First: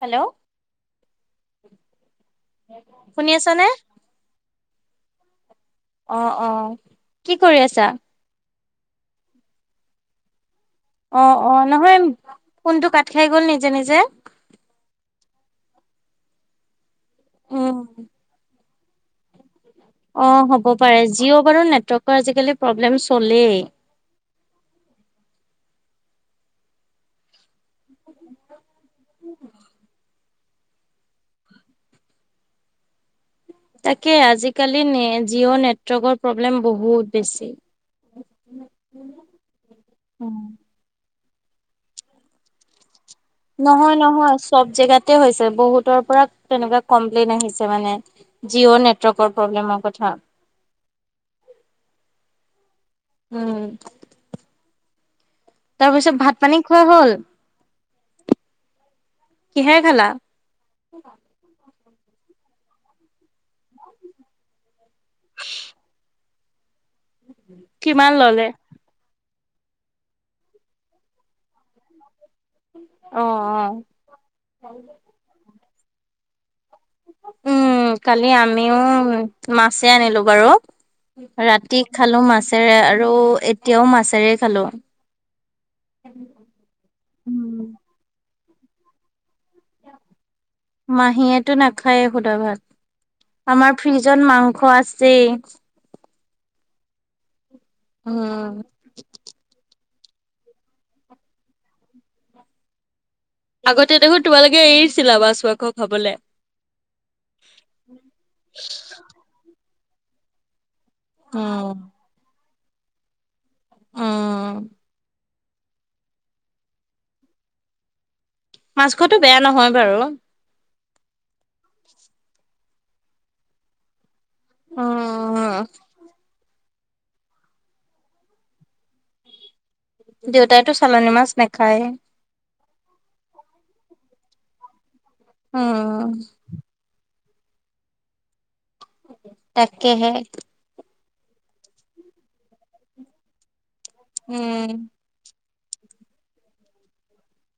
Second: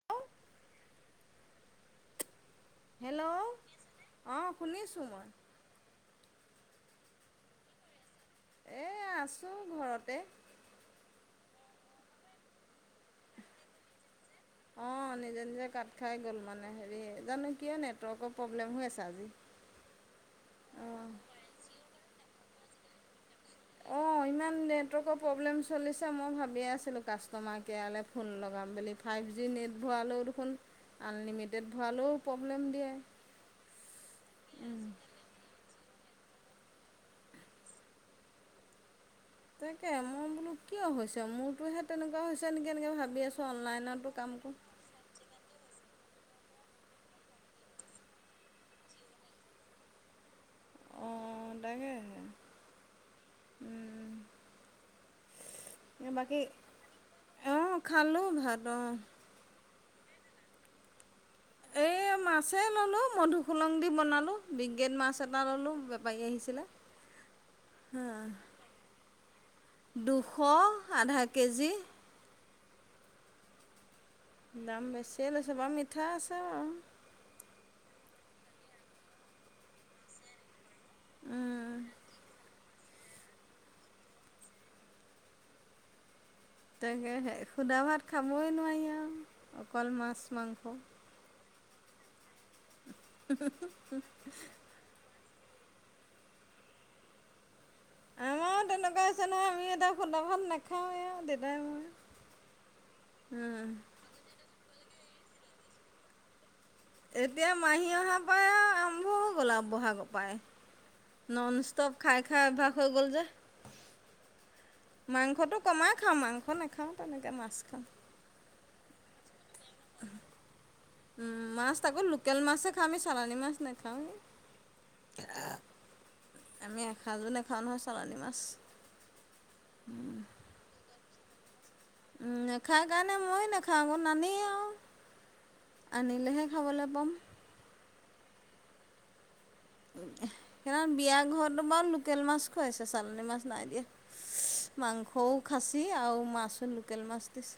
Hello hello. শুনি আছেনে? অঁ শুনিছোঁ মই। অ অ কি কৰি আছা? এ আছোঁ ঘৰতে। অঁ অঁ নহয় ফোনটো কাট খাই গ'ল নিজে নিজে। অঁ নিজে-নিজে কাট খাই গ'ল মানে হেৰি জানো উম কিয় নেটৱৰ্কৰ প্ৰব্লেম হৈ আছে আজি। অ' হব পাৰে, অঁ জিঅ' বাৰু নেটৱৰ্কৰ আজিকালি প্ৰব্লেম চলেই। অঁ ইমান নেটৱৰ্কৰ প্ৰব্লেম চলিছে মই ভাবিয়ে আছিলোঁ কাষ্টমাৰ কেয়াৰলৈ ফোন লগাম বুলি। ফাইভ জি নেট ভৰালেও দেখোন আনলিমিটেড ভৰালেও প্ৰব্লেম দিয়ে। তাকে আজিকালি নে জিঅ' নেট নেটৱৰ্কৰ প্ৰব্লেম বহুত বেছি। তাকে মই বোলো কিয় হৈছে মোৰতোহে তেনেকুৱা হৈছে নেকি এনেকে ভাবি আছোঁ। নহয় অনলাইনতো কাম নহয় কৰোঁ চব জেগাতে হৈছে, বহুতৰ পৰা তেনেকুৱা কমপ্লেইন আহিছে মানে। জিঅ' নেটৱৰ্কৰ প্ৰব্লেমৰ কথা। অহ তাকে উম, ওম তাৰপিছত ভাত বাকী পানী খোৱা হ'ল? আহ খালো ভাত অ কিহেৰে খালা? এই মাছেই ললোঁ মধুসুলং দি বনালোঁ। বিগগেন মাছ এটা ললো বেপাৰী আহিছিলে। হা কিমান ললে? দুশ আধা কেজি। অ অ। দাম বেছিয়ে লৈছে বাৰু মিঠা আছে বাও। উম কালি আমিও মাছে আনিলো বাৰু। ৰাতি খালো মাছেৰে আৰু এতিয়াও মাছেৰে খালো। তাকে সে সুধা ভাত খাবই নোৱাৰি আও অকল মাছ-মাংস। মাহীয়েটো নাখায় এ সোধা ভাত আমাৰ ফ্ৰিজত মাংস আছেই। উম। পছে ন আমি এটা হোদা ভাত নাখাওঁৱ এ আৰু দেউতাই মই। আগতে দেখো তোমালোকে এৰিছিলা মাছ-মাংস খাবলে। এতিয়া মাহী অহাৰ পৰাই আৰু আৰম্ভ হৈ গ'ল আও বহাগ পায় নন উম, ষ্টপ। খাই-খাই অভ্যাস হৈ গ'ল যে। অম। মাংসটো কমাই খাওঁ মাংস নাখাওঁ তেনেকে মাছ খাওঁ। মাছ খোৱাটো বেয়া নহয় বাৰু। উম মাছ আকৌ লোকেল মাছ হে খাওঁ আমি চালানী মাছ নাখাৱেই। অহ। আমি এসাঁজো নাখাওঁ নহয় চালানী মাছ। দেউতাইটো চালনী মাছ নাখায়েই। নাখায় কাৰণে মইও নাখাওঁ আকৌ নানেই আও উম, আনিলেহে খাবলৈ প'ম তাকেহে। সেইদিনাখন বিয়া ঘৰত বাও লোকেল মাছ খুৱাইছে চালনী মাছ নাই দিয়া উম। [unintelligible] মাংস সও খাচী আৰু মাছো লোকেল মাছ দিছে।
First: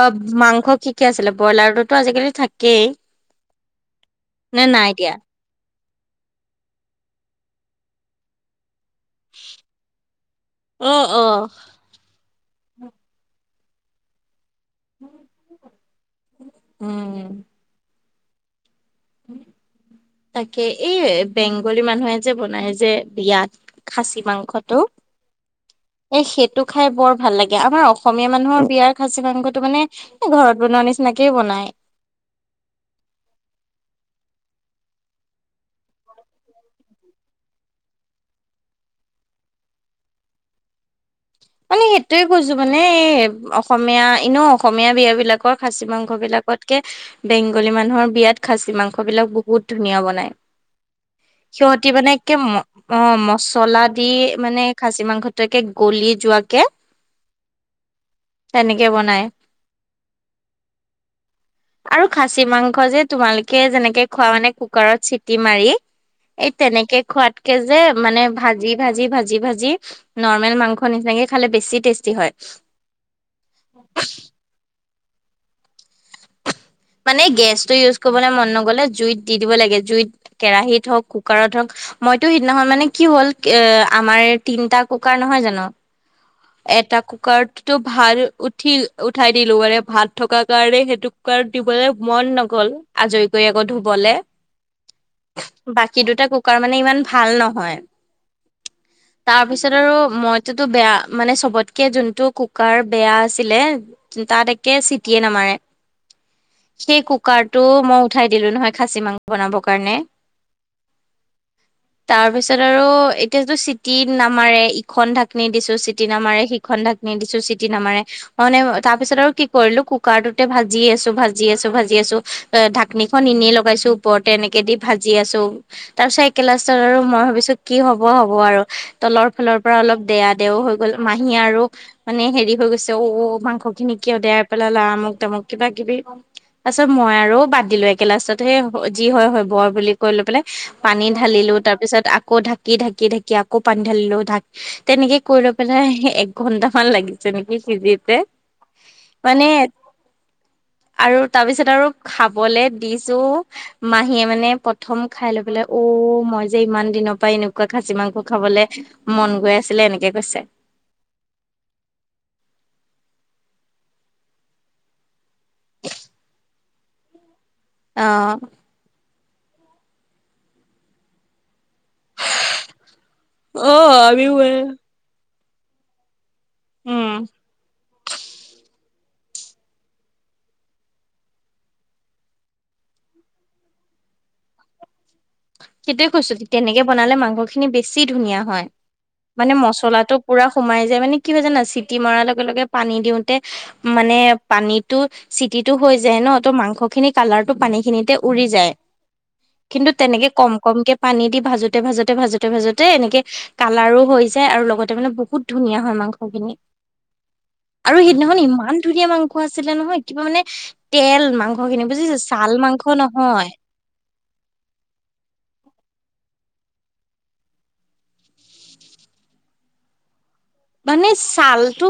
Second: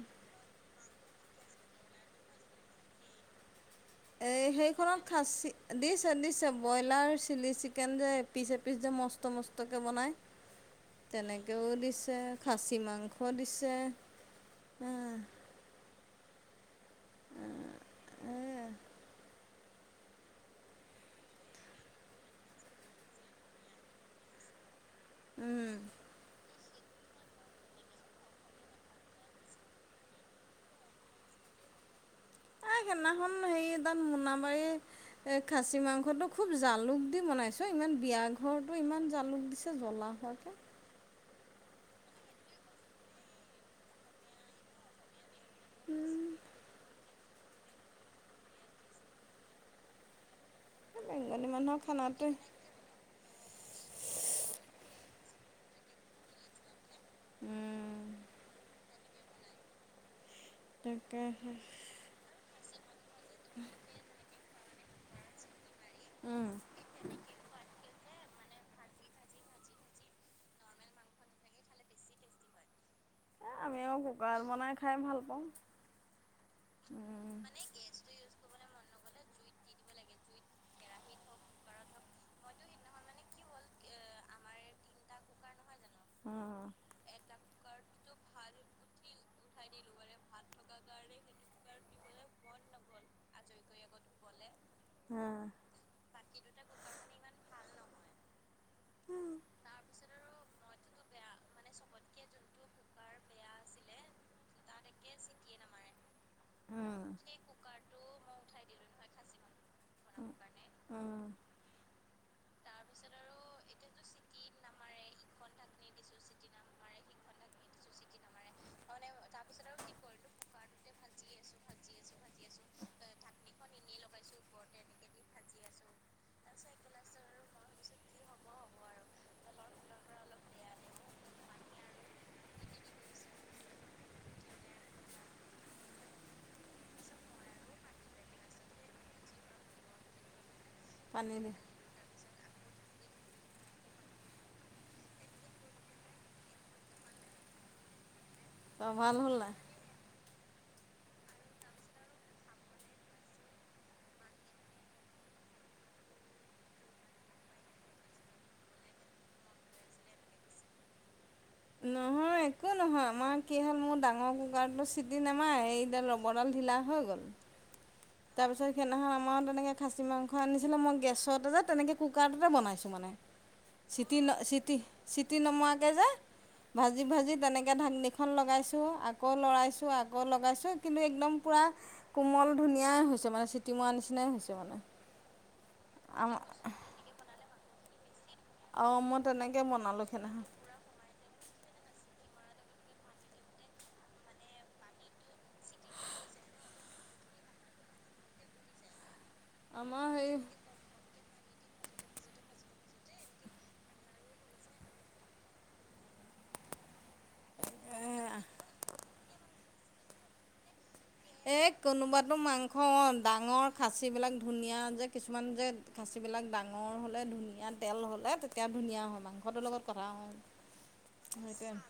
অ মাংস কি কি আছিলে? ব্ৰইলাৰতোতো আজিকালি থাকেই। এই নে নাই সেইখনত এতিয়া? খাচী দিছে দিছে ব্ৰইলাৰ চিলি চিকেন যে এপিচ এপিচ যে মস- ষ্ট মস্তকে বনাই, অ', অ'। তেনেকেও দিছে। খাচী মাংস দিছে, হাঁ। উম'। উম উম'। হুম? তাকে, এই বেংগলী মানুহে যে বনায় যে বিয়াত খাচী মাংসটো, - উম'। এ সেইটো খাই বৰ ভাল লাগে, আমাৰ অসমীয়া মানুহৰ বিয়াৰ খাচী মাংসটো মানে- এই ঘৰত বনোৱা নিচিনাকেই বনায়। এই সেইদিনাখন হেৰি এতাত মোনাবাৰী- এই খাচী মাংসটো খুব জালুক দি বনাইছেও ইমান বিয়া ঘৰতো ইমান জালুক দিছ- জ্বলা হোৱাকে। মানে- সেইটোৱে কৈছো মানে এই অসমীয়া এনেও অসমীয়া বিয়া বিলাকৰ খাচী মাংস বিলাকতকে- বেংগলী মানুহৰ বিয়াত খাচী মাংস বিলাক বহুত ধুনীয়া বনায়। এই বেংগলী মানুহৰ সিহঁতি মানে খানাটোৱে একে ম- অঁ মচলা দি মানে খাচী মাংসটো একে গলি- যোৱাকে তেনেকে বনায়। তাকেহে। আৰু খাচী মাংস যে তোমালোকে যেনেকে খোৱা মানে কুকাৰত চিটি মাৰি- এই তেনেকে খোৱাতকে যে মানে ভাজি ভাজি ভাজি ভাজি নৰ্মেল মাংস- হ নিচিনাকে খালে বেছি টেষ্টি হয়। তেওঁ শুকান বনাই খাই ভাল পাওঁ। মানে গেছটো ইউজ কৰিবলে মন নগ'লে জুইত দি দিব লাগে, জুইত- কেৰাহীত হওক কুকাৰত হওঁক। মইতো সিদিনাখন মানে কি হ'ল? এ আমাৰ তিনটা কুকাৰ নহয় জানো, - উম'। এটা কুকাৰতটো ভাত উঠিল উঠাই দিলো, মানে ভাত থকা কাৰণে সেইটো- কুকাৰত দিবলে মন নগল আজৰি কৰি আকৌ ধুবলে। বাকী দুটা কুকাৰ মানে ইমান ভাল নহয়। তাৰপিছত আৰু মইটোতো বেয়া- মানে চবতকে যোনটো কুকাৰ বেয়া আছিলে- তাত একে চিটিয়ে নামাৰে। সেই কুকাৰ টো মই উঠাই দিলো নহয় খাচী মাংস বনাবৰ কাৰণে। অঁ'। তাৰ পিছত আৰু এতিয়াতো চিটি নামাৰে ইখন ঢাকনি দিছো চিট- টি নামাৰে সিখন ঢাকনি দিছো চিটি নামাৰে, মই মানে তাৰপিছত আৰু কি কৰিলো কুকাৰটোত- তে ভাজি আছো ভাজি আছো ভাজি আছো, এ ঢাকনিখনন এনেই লগাইছো ওপৰতে এনেকে দি ভাজি আছো। তাপিছত একে লাষ্টত আৰু মই ভাবিছো কি হব হব আৰু? তলৰ ফালৰ পৰা অলপ দেয়া দেয়াও হৈ- গ'ল মাহী আৰু- মানে হেৰি হৈ গৈছে অও মাংস খিনি কিয় দেৰাই পেলালা আমুক তামুক কিবা কিবি। তাপিছত মই আৰু বাদ দিলো একে লাষ্টত সেই যি হয় হয় বৰ বুলি কৈ লৈ পেলাই। পানী ঢালিলো তাৰ পিছত আক- আকৌ ঢাকি ঢাকি ঢাকি আকৌ পানী ঢালিলো ঢাক তেনেকে কৰিলো। মানে এক ঘন্টা মান লাগিছে নেকি সিজোতে। অ ভাল হ'ল মানে নাই আৰু তাৰ পিছত আৰু খাবলে দিছো। মাহীয়ে মানে প্ৰথম খাই লৈ পেলাই, অ, মই যে ইমান দিনৰ পৰা এনেকুৱা খাচী মাংস খাবলে মন গৈ আছিলে, এনেকে কৈছে। নহয় একো নহয়, মই কি হ'ল মোৰ ডাঙৰ কুকাৰতো চিটি নেমাৰে, এইডাল ৰবৰডাল ঢিলা হৈ গ'ল। অ তাৰ পিছত সেইদিনাখন আমাৰো তেনেকে খাচী মাংস আনিছিলে, মই গেছতে যে তেনেকে কুকাৰটোতে বনাইছোঁ মানে। অ চিটি, আমিও এ চিটি, চিটি নমৰাকে যে। উম ভাজি-ভাজি তেনেকে ঢাকনিখন লগাইছোঁ, আ আকৌ লৰাইছোঁ, আকৌ লগাইছো, কিন্তু একদম পোৰা কোমল ধুনীয়া হৈছে মানে, চিটি মৰাৰ নিচিনাই হৈছে মানে। সেইটোৱে কৈছো, আমাৰ তেনেকে বনালে মাংস খিনি বেছি ধুনীয়া হয়। অঁ মই মানে তেনেকৈ বনালোঁ মচলাটো সেইদিনাখন পুৰা সোমাই যায়, মানে কি হয় জানা? চিটি মাৰ লগে-লগে পানী দিওতে মানে পানীটো চিটিটো হৈ যায় ন, ত', মাংসখিনি কালাৰটো পানী খিনিতে উৰি যায়। কিন্তু আমাৰ তেনেকে হেৰি কম-কমকে পানী দি ভাজোতে-ভাজোতে-ভাজোতে-ভাজোতে এনেকে কালাৰো হৈ যায়, আৰু লগতে মানে বহুত ধুনীয়া হয় মাংস খিনি। আৰু সিদিনাখন ইমান ধুনীয়া মাংস আছিলে নহয়, কিবা মানে তেল এই মাংস খিনি বুজিছা, কোনোবাতো ছাল মাংস নহয়। ডাঙৰ খাচীবিলাক ধুনীয়া যে, কিছুমান যে খাচীবিলাক ডাঙৰ হ'লে ধুনীয়া তেল হ'লে তে তেতিয়া ধুনীয়া হয়, মাংসটোৰ লগত কথা অ। মানে ছাল টো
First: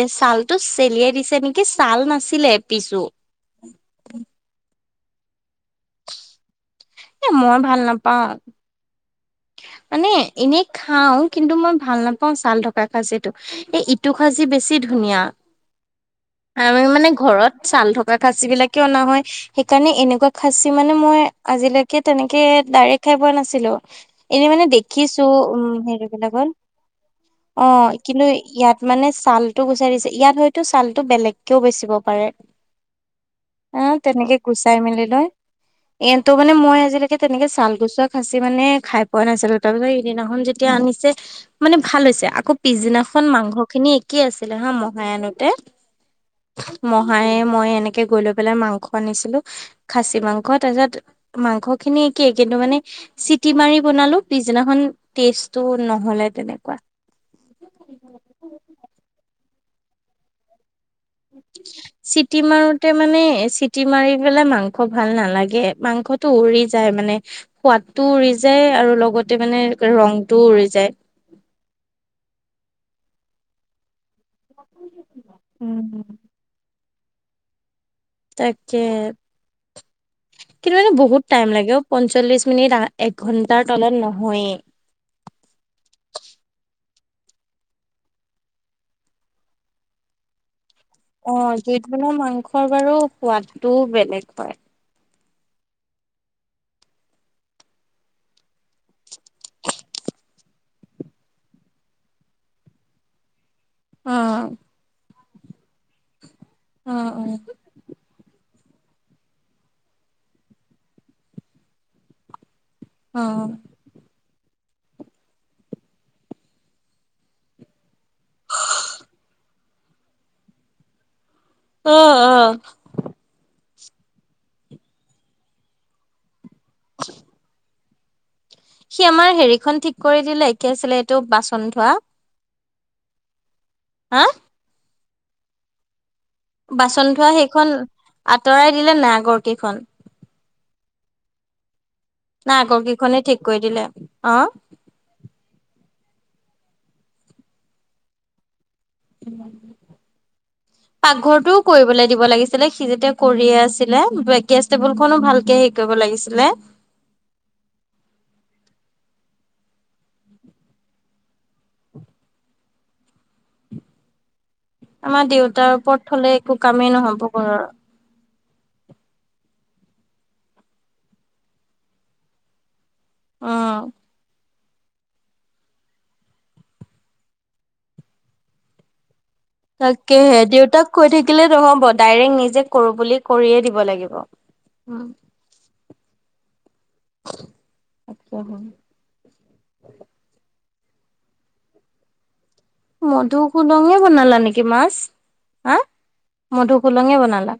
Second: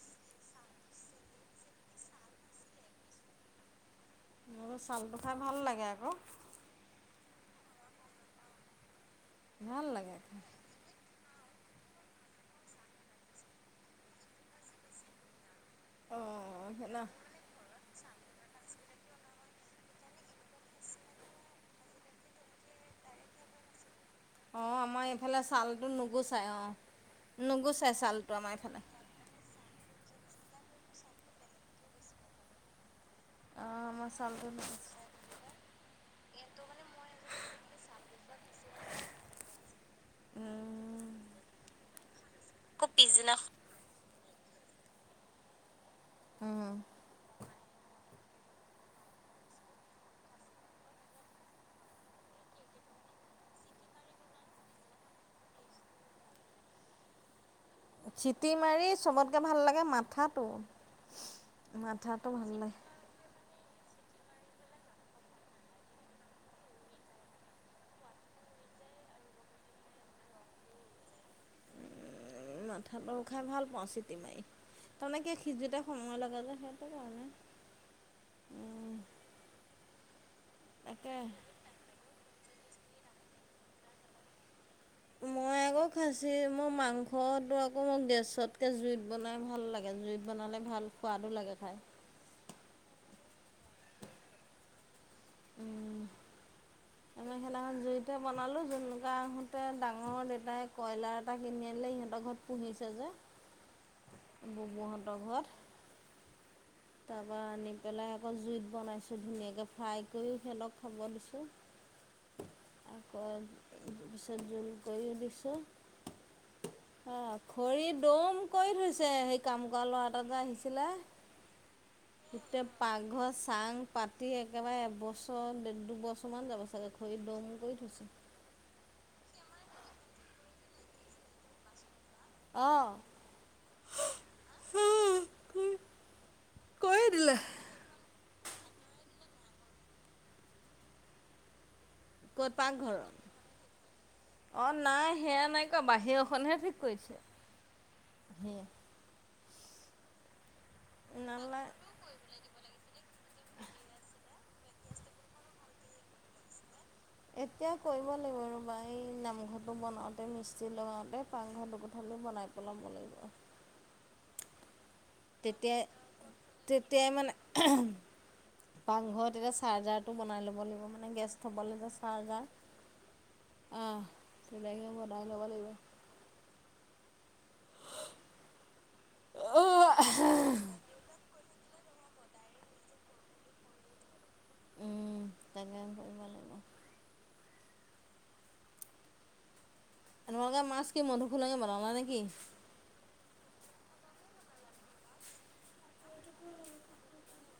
এ, ছালটো চেলিয়াই দিছে নেকি, ছাল নাছিলে এপিছো। মোৰ ছালটো খাই ভাল লাগে আকৌ। এ, মই ভাল নাপাওঁ। ভাল মানে লাগে খাই এনেই খাওঁ, কিন্তু মই ভাল নাপাওঁ ছাল থকা খাচিটো। এই ইটো খাচি বেছি ধুনীয়া, অঁ আমি সেইফালে মানে ঘৰত চাল থক খাচী বিলাকে অনা হয়। সেইকাৰণে এনেকুৱা খাচী মানে মই আজিলৈকে তেনেকে ডাইৰেক্ট খাই পোৱা নাছিলোঁ। এনেই মানে অঁ আমাৰ দেখিছোঁ, এইফালে উম, ছালটো নুগুচাই হেৰিবিলাকত। অঁ অ, নুগুচাই কিন্তু ছালটো আমাৰ ইয়াত এইফালে মানে ছাল টো গুচাই দিছে, ইয়াত হয়তো ছালতটো বেলেগকেও বেচিব পাৰে। অঁ আহ, আমাৰ তেনেকে ছালটো নুগুচাই গুচাই-মেলি লৈ। এইটো মানে মই আজিলৈকে তেনেকে চাল গুচোৱা খাচি মানে খাই পোৱা নাছিলোঁ। তাৰ পিছত সিদিনাখন যেতিয়া আনিছে, মানে ভাল হৈছে, আকৌ পিছদিনাখন মাংস খিনি একেই আছিলে হা, মহাই আনোতে। উম মহায়ে মই এনেকে গৈ লৈ পেলাই মাংস আনিছিলো খাচি মাংস। তাৰপিছত মাংস খিনি একেই, কিন্তু মানে চিটি মাৰি বনালো, পিছদিনাখন টেষ্টটো নহ'লে তেনেকুৱা। চিটি মাৰি চবতকে ভাল লাগে মাথাটো। মাথাটো চিটি ভাল লাগে মাৰোতে মানে চিটি মাৰি পেলাই মাংস ভাল নালাগে, মাংসটো উৰি যায় মানে। সোৱাদটোও উৰি যায় আৰু লগতে মানে ৰংটোও উৰি যায়। মাথাটো খাই ভাল পাওঁ চিটি মাৰি, তাৰমানে কি সিজোতে উম সময় লাগে যে, সেইটো কাৰণে। তাকে কিন্তু এইটো তাকে বহুত টাইম লাগে অ পঞ্চল্লিশ মিনিট এক ঘণ্টাৰ তলত নহয়ে। মই আকৌ খাচি মোৰ মাংসটো আকৌ মোক গেছতকে জুইত বনাই ভাল লাগে জুইত। বনালে ভাল। সোৱাদো অ লাগে খাই জুইত বনোৱা মাংসৰ বাৰু সোৱাদটোও বেলেগ হয়। উম। মেখেলাখন জুইতে বনালোঁ জোনোকা আহোঁতে ডাঙৰ দেউতাই কয়লাৰ এটা কিনি আনিলে সিহঁতৰ ঘৰত পুহিছে যে। [inaudible] ববহতৰ ঘৰত অ তাৰপা আনি পেলাই আকৌ জুইত বনাইছোঁ ধুনীয়াকে ফ্ৰাই কৰিও সিহঁতক খাব দিছোঁ। অ অ আকৌ পিছত জোল কৰিও দিছোঁ। অ খৰি দম কৰি থৈছে সেই কাম কৰা ল'ৰা এটা যে আহিছিলে। [inaudible] অ, [unintelligible] পাকঘৰ চাং পাতি একেবাৰে এবছৰ ড দুবছৰমান যাব চাগে। খৰি দম কৰি থৈছে। সি আমাৰ হেৰিখন ঠিক কৰি দিলে কি আছিলে এইটো বাচন থোৱা। অঁ হা [unintelligible] কৰি বাচন থোৱা দিলে সেইখন আঁতৰাই দিলে নাই আগৰ কেইখন। ক'ত নাই আগৰ পাকঘৰত? কেইখনে ঠিক কৰি দিলে, অ অঁ নাই সেয়া নাই কৰা বাহিৰখনহে ঠিক কৰিছে সেইয়া। পাকঘৰটোও নালা কৰিবলৈ দিব লাগিছিলে। ছিলে সি যেতিয়া কৰিয়ে আছিলে গেছ টেবুল খনো ভালকে হেৰি কৰিব লাগিছিলে। এতিয়া কৰিব লাগিব ৰ'বা এই নামঘৰটো বনাওঁতে মিস্ত্ৰী লগাওঁতে পাকঘৰ দুপোঠালি বনাইওঁ। বনাব লাগিব। আমাৰ দেউতাৰ তেতিয়াই ওপৰত থলে একো কামেই তেতিয়া ই নহব মানে। ঘৰৰ পাকঘৰত এতিয়া চাৰ্জাৰটো বনাই ল'ব লাগিব মানে গেছ থ'বলৈ যে চাৰ্জাৰ। উম। আহ ধুনীয়াকে বনাই ল'ব লাগিব। অ। তাকেহে দেউতাক কৈ থাকিলে নহব ডাইৰেক্ট নিজে কৰো বুলি কৰিয়ে দিব লাগিব। উ'ম। [unintelligible] কৰিব লাগিব। আত্ছা হয়। সেনেকা কে মাছ কি মন্ধুখোলাকে বনালা নেকি। মধু কোদঙে বনালা নেকি মাছ হা। মধুসুলঙে বনালা।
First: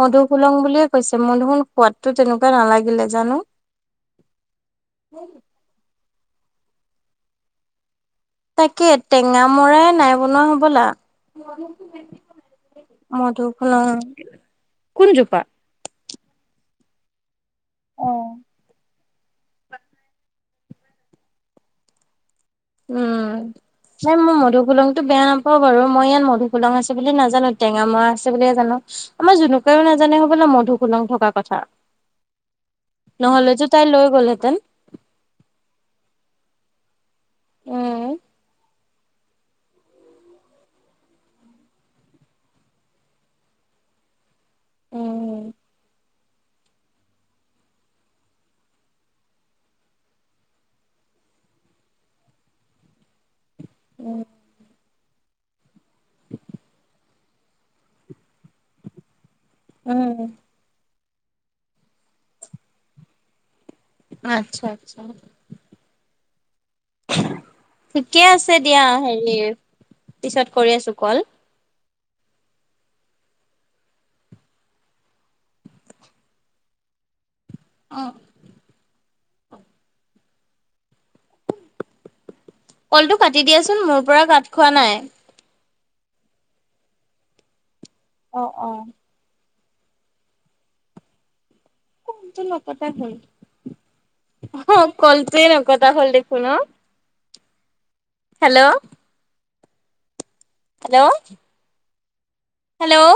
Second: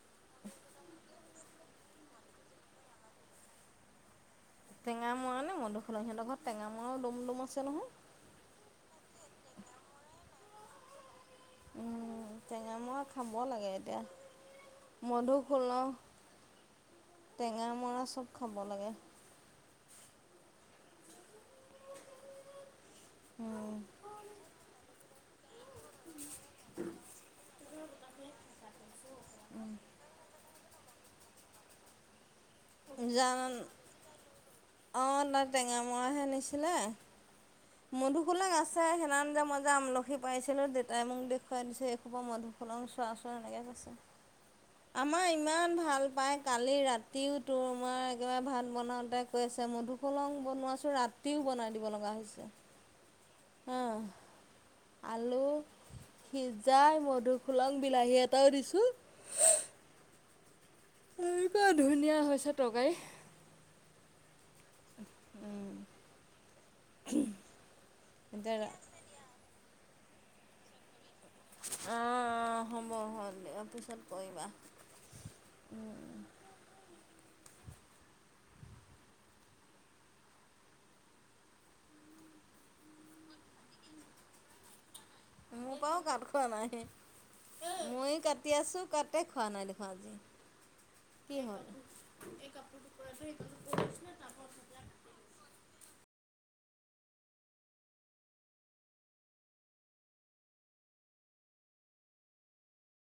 মধুসুলং বুলিয়ে কৈছে মধুসন সোৱাদো তেনেকুৱা নালাগিলে জানো। টেঙা মৰা নে মধুুখুলন সিহঁতৰ ঘৰত টঙা মৰাও দম'ম আছে নহয়। তাকে টেঙা মৰাই নাই বনোৱা হ'বলা। উম টেঙা মৰা খাব মধু লাগে খোলং এতিয়া। মধুসলহ টেঙামৰা অ'। চব খাব লাগে। [unintelligible] উম এ মোৰ মধুফুলনং। টোবেয়া নাপাও বাৰু, মই ইয়াত মধুসুললং আছে বুলি নাজানো, টেঙা মৰা আছে, বুলিয়ে জানো। আমাৰ জোনুকাইও নাজানে হ'বলা মধুসোলং থকা কথা। জান। নহ'লেতো তাই লৈ গ'লহেঁতেন। অ', তাই টেঙা মৰাহে নিছিলে। উম মধুসোলাং আছে সেইদিনাখন যে মই যে আমল লখি পাইছিলোঁ দেউতাই মোক দেখুৱাই দিছে, এইখোপা মধুসুলং চোৱা চোন এনেকে কৈছে। আমাৰ উম ইমান ভাল পায়, কালি ৰাতিও তোমাৰ একেবাৰে ভাত বনাওঁতে কৈ আছে মধুসুলং বনোৱাছোঁ ৰাতিও বনাই দিব লগা হৈছে। অঁ উম। আলু সিজাই মধুসোলং বিলাহী এটাও দিছোঁ। উম। এনেকুৱা ধুনীয়া হৈছে তকাৰকাৰী। আচ্ছা, আচ্ছা। উম। ঠিকে আছে এতিয়া দিয়া হেৰি, পিছত কৰি আছোঁ‌ কল। অ'-অ', হ'ব হল দিয়ক, পিছত কৰিবা, উম। অ'। কলটো কাটি দিয়াচোন মোৰ পৰা কাট খোৱা নাই। মোৰ পৰাও কাট খোৱা নাই, ময়ো অ' কাটি অ' আছোঁ কাট কাটেই খোৱা নাই দেখো আজি, কি কলটো হ'ল? অহ, কলটোৱে নকটা হ'ল দেখোন অ'। হেল্ল'? হেল্ল'? হেল্ল'?